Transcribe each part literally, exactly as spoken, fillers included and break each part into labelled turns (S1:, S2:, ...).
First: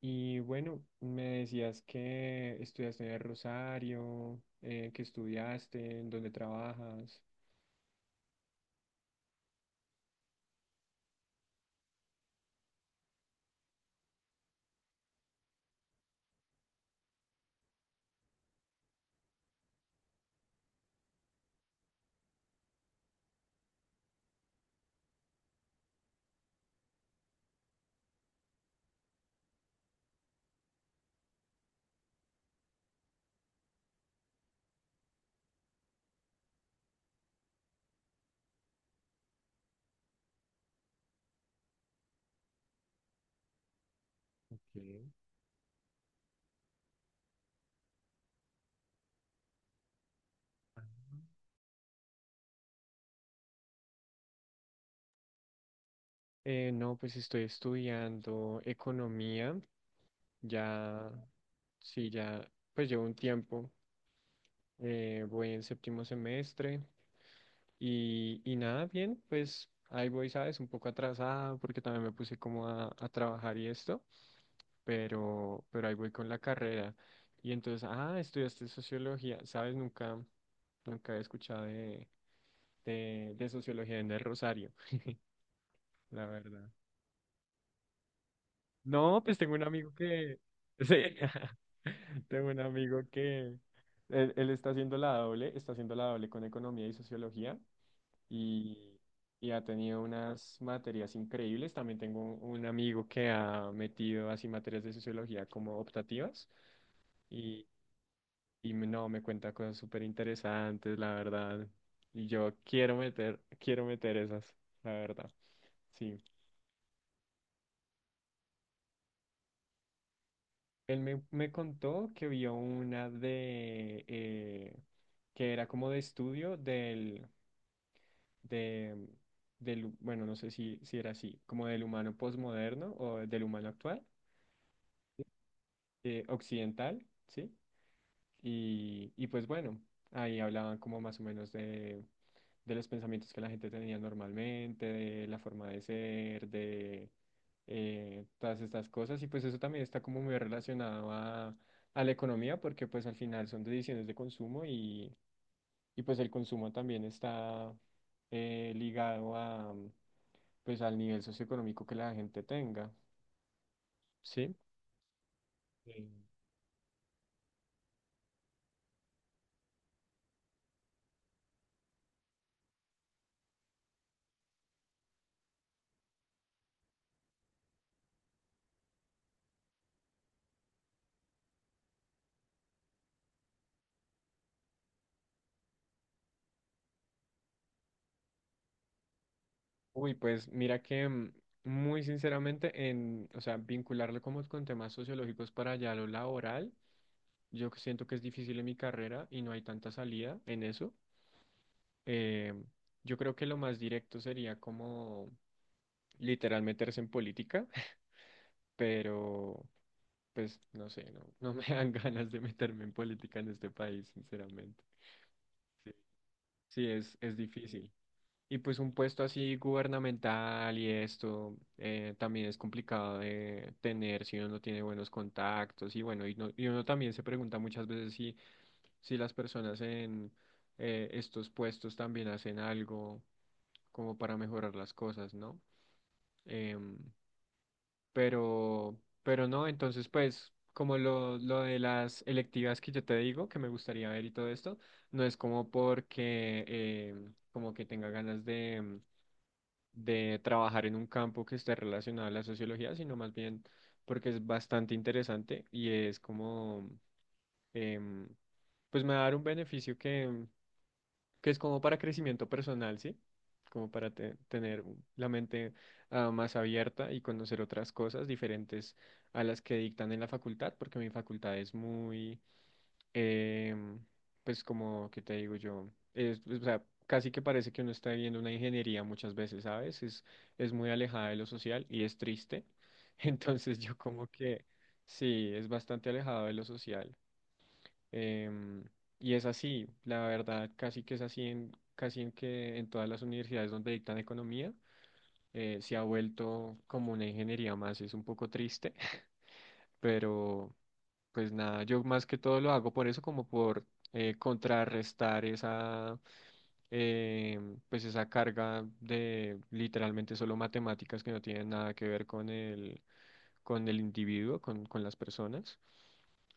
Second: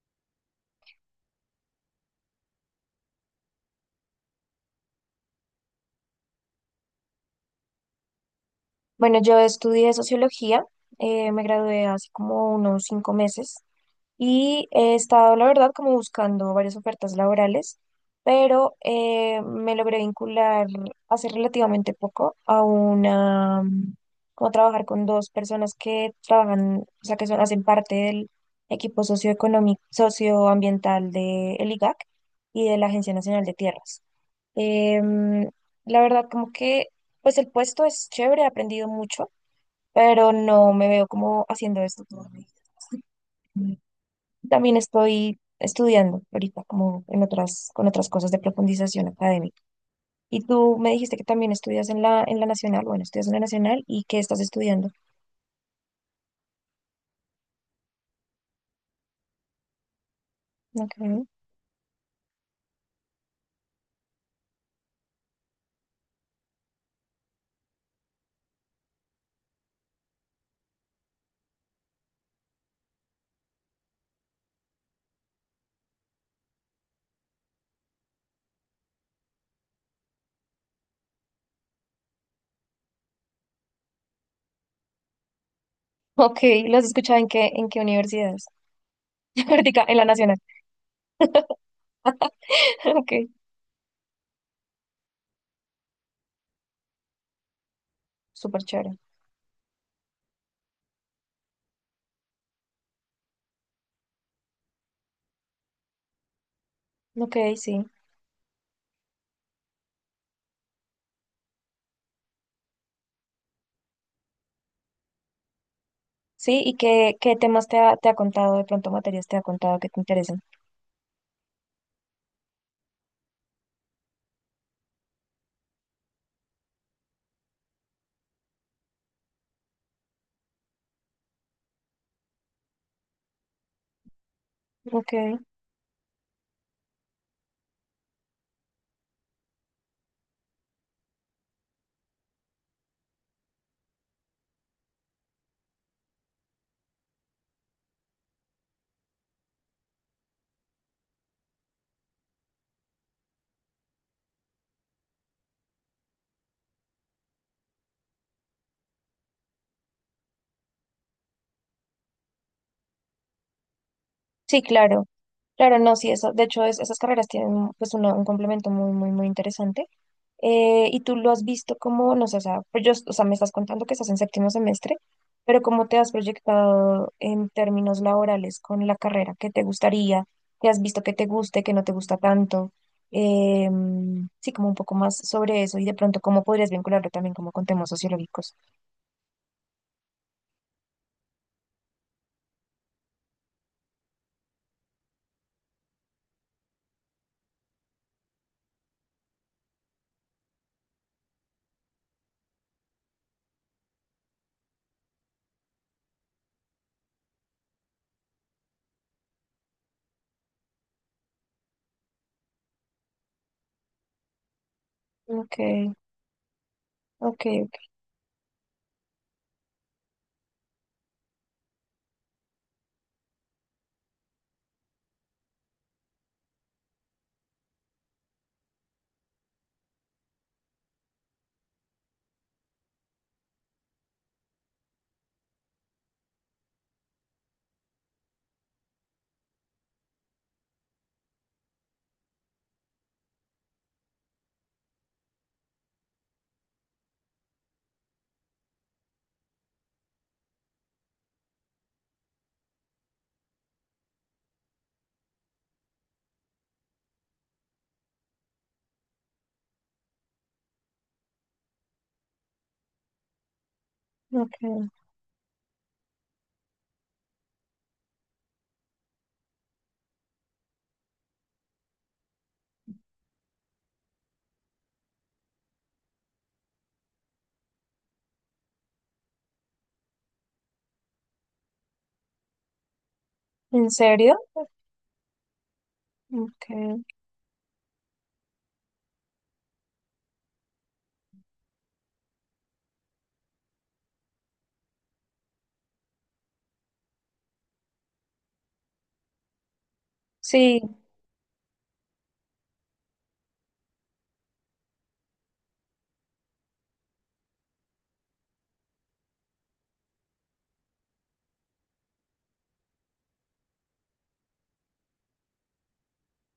S1: Y bueno, me decías que estudiaste en el Rosario, eh, que estudiaste, en dónde trabajas.
S2: Bueno, yo estudié sociología, eh, me gradué hace como unos cinco meses y he estado, la verdad, como buscando varias ofertas laborales, pero eh, me logré vincular hace relativamente poco a una, mm, como trabajar con dos personas que trabajan, o sea, que son, hacen parte del equipo socioeconómico, socioambiental del I G A C y de la Agencia Nacional de Tierras. Em, la verdad, como que, pues el puesto es chévere, he aprendido mucho, pero no me veo como haciendo esto toda mi vida. También
S1: Ok.
S2: estoy estudiando ahorita, como en otras, con otras cosas de profundización académica. Y tú me dijiste que también estudias en la, en la Nacional, bueno, estudias en la Nacional y que estás estudiando.
S1: Eh, no, pues estoy estudiando economía,
S2: Ok,
S1: ya, sí, ya, pues llevo un tiempo, eh, voy en séptimo semestre y, y nada, bien, pues ahí voy, ¿sabes? Un poco atrasada porque también me puse como a, a trabajar y esto, pero, pero ahí voy con la carrera. Y entonces, ah, estudiaste sociología, ¿sabes? Nunca, nunca he escuchado de, de, de sociología en el Rosario, la
S2: ok,
S1: verdad.
S2: ¿lo has escuchado en qué, en qué universidades?
S1: No, pues tengo un
S2: Ahorita,
S1: amigo
S2: en la
S1: que...
S2: Nacional.
S1: Sí. Tengo un amigo
S2: Ok,
S1: que... Él, él está haciendo la doble, está haciendo la doble con economía y sociología.
S2: súper chévere.
S1: Y, y ha tenido unas materias increíbles. También tengo un un amigo que ha metido así materias de sociología como optativas
S2: Ok,
S1: y,
S2: sí.
S1: y me- no, me cuenta cosas súper interesantes, la verdad. Y yo quiero meter, quiero meter esas, la verdad. Sí.
S2: Sí, ¿y qué, qué temas te ha, te ha contado de pronto, materias te ha contado que te interesen?
S1: Él me, me contó que vio una de, eh, que era como de estudio del, de, del, bueno, no sé si, si era así, como del humano posmoderno o del humano actual
S2: Ok,
S1: eh, occidental, ¿sí? Y, y pues bueno, ahí hablaban como más o menos de, de los pensamientos que la gente tenía normalmente, de la forma de ser, de eh, todas estas cosas. Y pues eso también está como muy relacionado a, a la economía, porque pues al final son decisiones de consumo y, y pues el consumo también está eh, ligado a, pues al nivel socioeconómico que la gente tenga, ¿sí?
S2: sí, claro. Claro,
S1: Sí.
S2: no, sí, eso, de hecho, es- esas carreras tienen pues una- un complemento muy, muy, muy interesante. Eh, y tú lo has visto como, no sé, o sea, pues yo, o sea, me estás contando que estás en séptimo semestre, pero ¿cómo te has proyectado en términos laborales con la carrera? ¿Qué te gustaría? ¿Qué has visto que te guste, que no te gusta tanto? Em, sí, como un poco más sobre eso y de pronto cómo podrías vincularlo también como con temas sociológicos.
S1: Uy, pues mira que mm, muy sinceramente en, o sea, vincularlo como con temas sociológicos para allá lo laboral, yo que siento que es difícil en mi carrera y no hay tanta salida en eso. Eh, yo creo que lo más directo sería como literal meterse en política, pero pues no sé, no, no me dan ganas de meterme en política en este país, sinceramente.
S2: Ok,
S1: Sí, sí, es, es
S2: ok, ok,
S1: difícil. Y pues un puesto así gubernamental y esto eh, también es complicado de tener si uno no tiene buenos contactos y bueno, y, no- y uno también se pregunta muchas veces si, si las personas en eh, estos puestos también hacen algo como para mejorar las cosas, ¿no? Em, pero, pero no, entonces pues como lo, lo de las electivas que yo te digo, que me gustaría ver y todo esto, no es como porque em, como que tenga ganas de de trabajar en un campo que esté relacionado a la sociología, sino más bien porque es bastante interesante y es como, em, pues me va a dar un beneficio que, que es como para crecimiento personal, ¿sí? Como para te- tener
S2: ok.
S1: un- la mente ah, más abierta y conocer otras cosas diferentes a las que dictan en la facultad, porque mi facultad es muy em, pues como que te digo yo, es, pues, o sea, casi que parece que uno está viviendo una ingeniería muchas veces, ¿sabes? Es, es muy alejada de lo social y es triste. Entonces
S2: ¿En
S1: yo como
S2: serio?
S1: que sí, es bastante alejado de lo
S2: Ok.
S1: social. Em, y es así, la verdad, casi que es así en, casi en que en todas las universidades donde dictan economía, eh, se ha vuelto como una ingeniería más, es un poco triste, pero...
S2: Sí,
S1: Pues nada, yo más que todo lo hago por eso, como por eh, contrarrestar esa, eh, pues esa carga de literalmente solo matemáticas que no tienen nada que ver con el, con el individuo, con, con las personas.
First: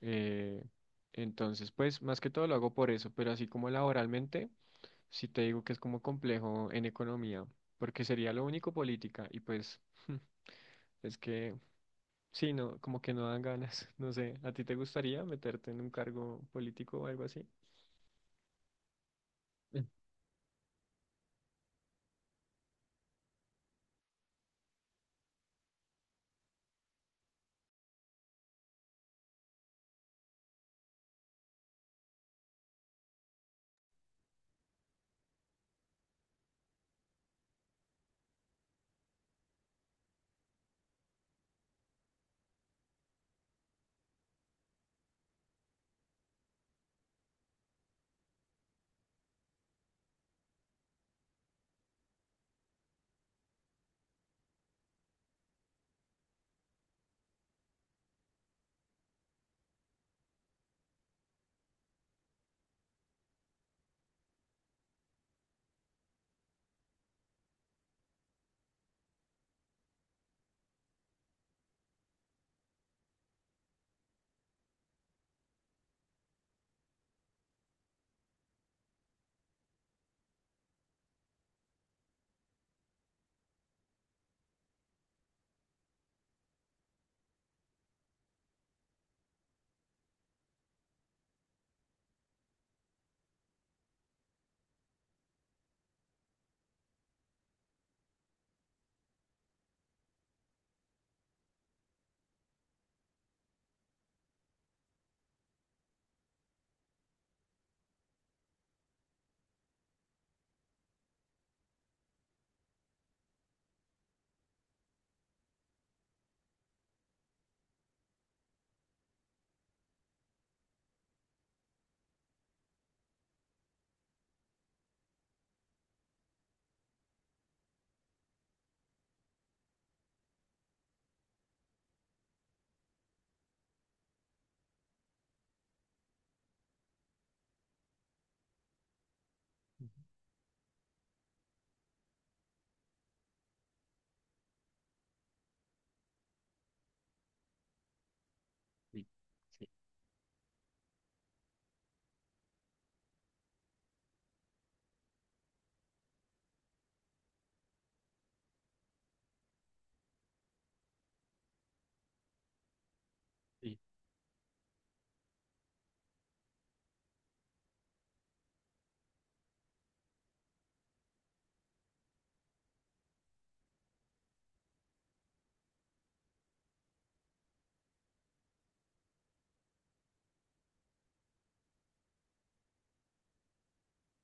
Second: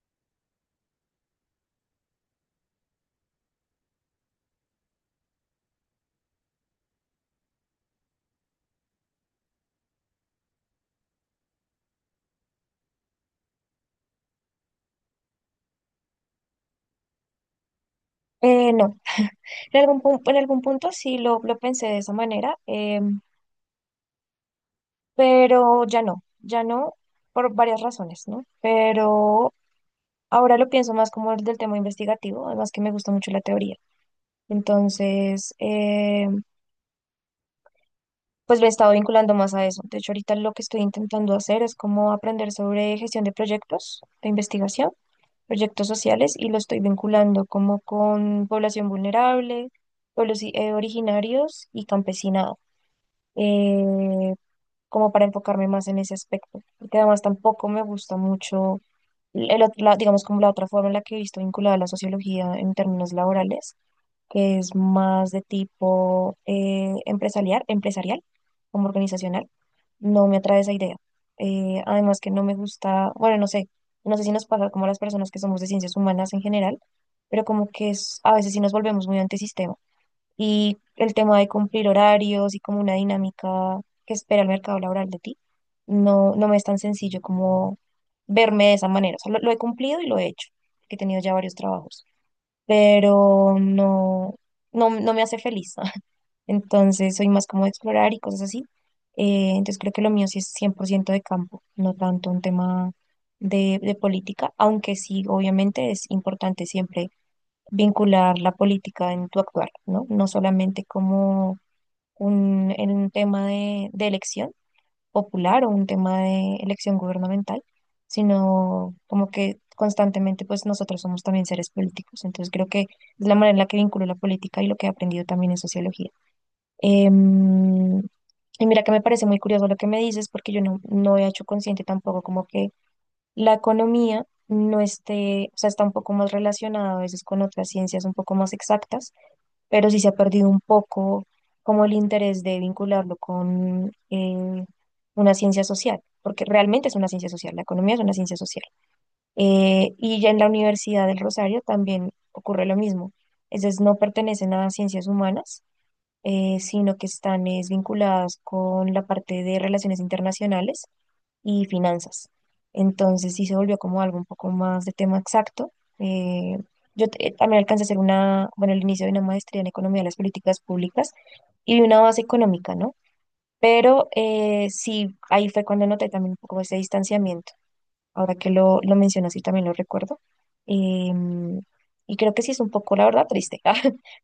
S1: Eh, entonces, pues más que todo lo hago por eso, pero así como laboralmente, sí te digo que es como complejo en economía, porque sería lo único política y pues es que sí, no, como que no dan ganas. No sé, ¿a ti te gustaría meterte en un cargo político o algo así?
S2: Eh, no, en
S1: Mm,
S2: algún, pun- en algún punto sí lo, lo pensé de esa manera, eh, pero ya no, ya no, por varias razones, ¿no? Pero ahora lo pienso más como el del tema investigativo, además que me gusta mucho la teoría. Entonces, eh, pues lo he estado vinculando más a eso. De hecho, ahorita lo que estoy intentando hacer es como aprender sobre gestión de proyectos de investigación, proyectos sociales, y lo estoy vinculando como con población vulnerable, pueblos i- eh, originarios y campesinado. eh, Como para enfocarme más en ese aspecto, porque además tampoco me gusta mucho el otro lado, digamos como la otra forma en la que he visto vinculada a la sociología en términos laborales, que es más de tipo eh, empresarial, empresarial, como organizacional, no me atrae esa idea. Eh, además que no me gusta, bueno, no sé, no sé si nos pasa como a las personas que somos de ciencias humanas en general, pero como que es, a veces sí nos volvemos muy antisistema y el tema de cumplir horarios y como una dinámica que espera el mercado laboral de ti, no, no me es tan sencillo como verme de esa manera. O sea, lo, lo he cumplido y lo he hecho, que he tenido ya varios trabajos, pero no, no, no me hace feliz. Entonces soy más como de explorar y cosas así. Eh, entonces creo que lo mío sí es cien por ciento de campo, no tanto un tema de, de política, aunque sí, obviamente es importante siempre vincular la política en tu actuar, ¿no? No solamente como un, en un tema de, de elección popular o un tema de elección gubernamental, sino como que constantemente pues nosotros somos también seres políticos. Entonces creo que es la manera en la que vinculo la política y lo que he aprendido también en sociología. Em, y mira que me parece muy curioso lo que me dices porque yo no, no he hecho consciente tampoco como que la economía no esté, o sea, está un poco más relacionada a veces con otras ciencias un poco más exactas, pero sí se ha perdido un poco como el interés de vincularlo con eh, una ciencia social, porque realmente es una ciencia social, la economía es una ciencia social.
S1: sí, sí,
S2: Eh, y ya en la Universidad del Rosario también ocurre lo mismo, es decir, no pertenecen a ciencias humanas. Eh, sino que están es, vinculadas con la parte de relaciones internacionales y finanzas. Entonces sí se
S1: sí,
S2: volvió como algo un poco más de tema exacto. Eh, yo te- también alcancé a hacer una, bueno, el inicio de una maestría en economía de las políticas públicas y de una base económica, ¿no? Pero eh, sí, ahí fue cuando noté también un poco ese distanciamiento. Ahora que lo, lo mencionas y también lo recuerdo. Em, y creo que sí es un poco, la verdad, triste, ah,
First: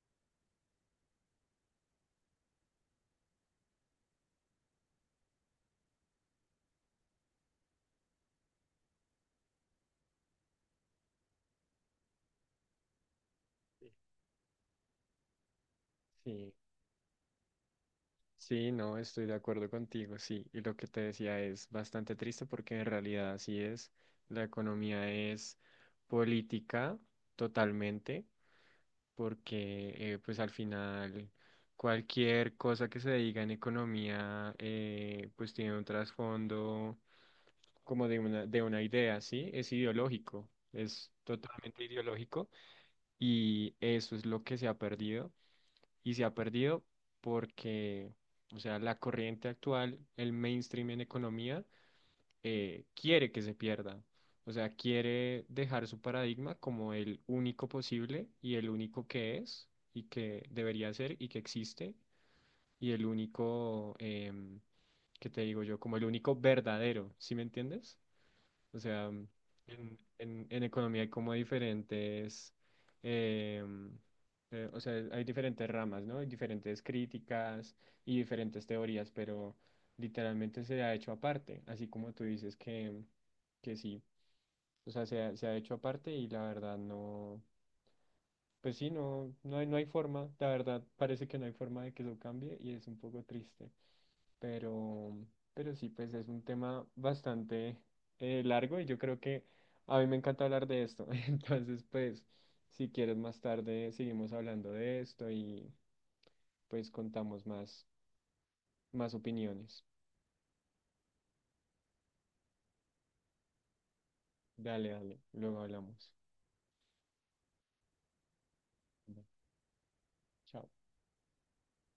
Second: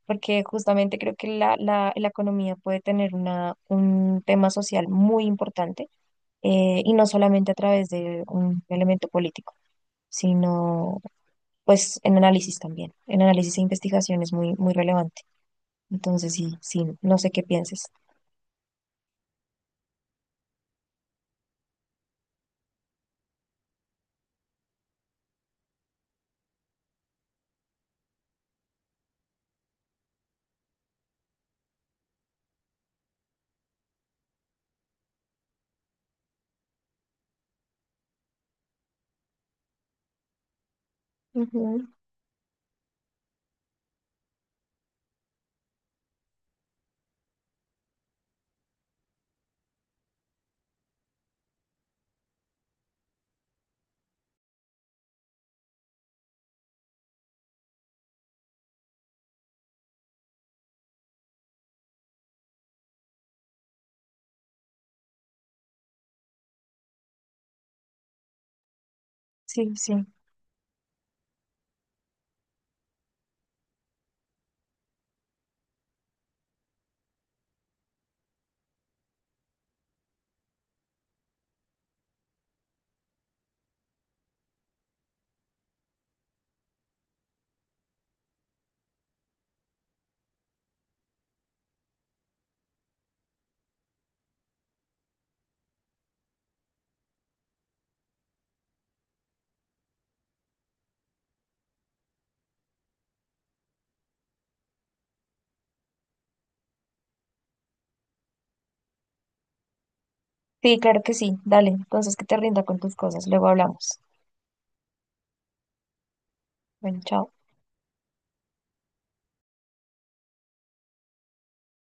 S2: porque justamente creo que la, la, la economía puede tener una, un tema social muy importante eh, y no solamente a través de un elemento político, sino pues en análisis también. En análisis e
S1: sí.
S2: investigación es muy, muy relevante. Entonces,
S1: Sí,
S2: sí, sí, no sé qué pienses.
S1: sí, no, estoy de acuerdo contigo, sí. Y lo que te decía es bastante triste porque en realidad así es. La economía es política totalmente. Porque eh, pues al final cualquier cosa que se diga en economía eh, pues tiene un trasfondo como de una, de una idea, ¿sí? Es ideológico, es totalmente
S2: Ujú,
S1: ideológico y eso es lo que se ha perdido y se ha perdido porque, o sea, la corriente actual, el mainstream en economía, eh, quiere que se pierda. O sea, quiere dejar su paradigma como el único posible y el único que es y que debería ser y que existe y el único, em, que te digo yo? Como el único verdadero, ¿sí me entiendes? O sea, mm,
S2: sí,
S1: en,
S2: sí.
S1: en- en economía hay como diferentes, em, eh, o sea, hay diferentes ramas, ¿no? Hay diferentes críticas y diferentes teorías, pero literalmente se ha hecho aparte, así como tú dices que, mm, que sí. O sea, se ha, se ha hecho aparte y la verdad no, pues sí, no, no hay, no hay forma, la verdad parece que no hay forma de que eso cambie y es un poco triste. Pero, pero sí, pues es un tema bastante eh, largo y yo creo que a mí me encanta hablar de esto. Entonces, pues, si quieres más tarde, seguimos hablando de esto y pues contamos más, más opiniones.
S2: Sí, claro que sí. Dale, entonces que te rinda con tus cosas. Luego hablamos.
S1: Dale, dale, luego hablamos.
S2: Bueno, chao.
S1: Bueno, chao.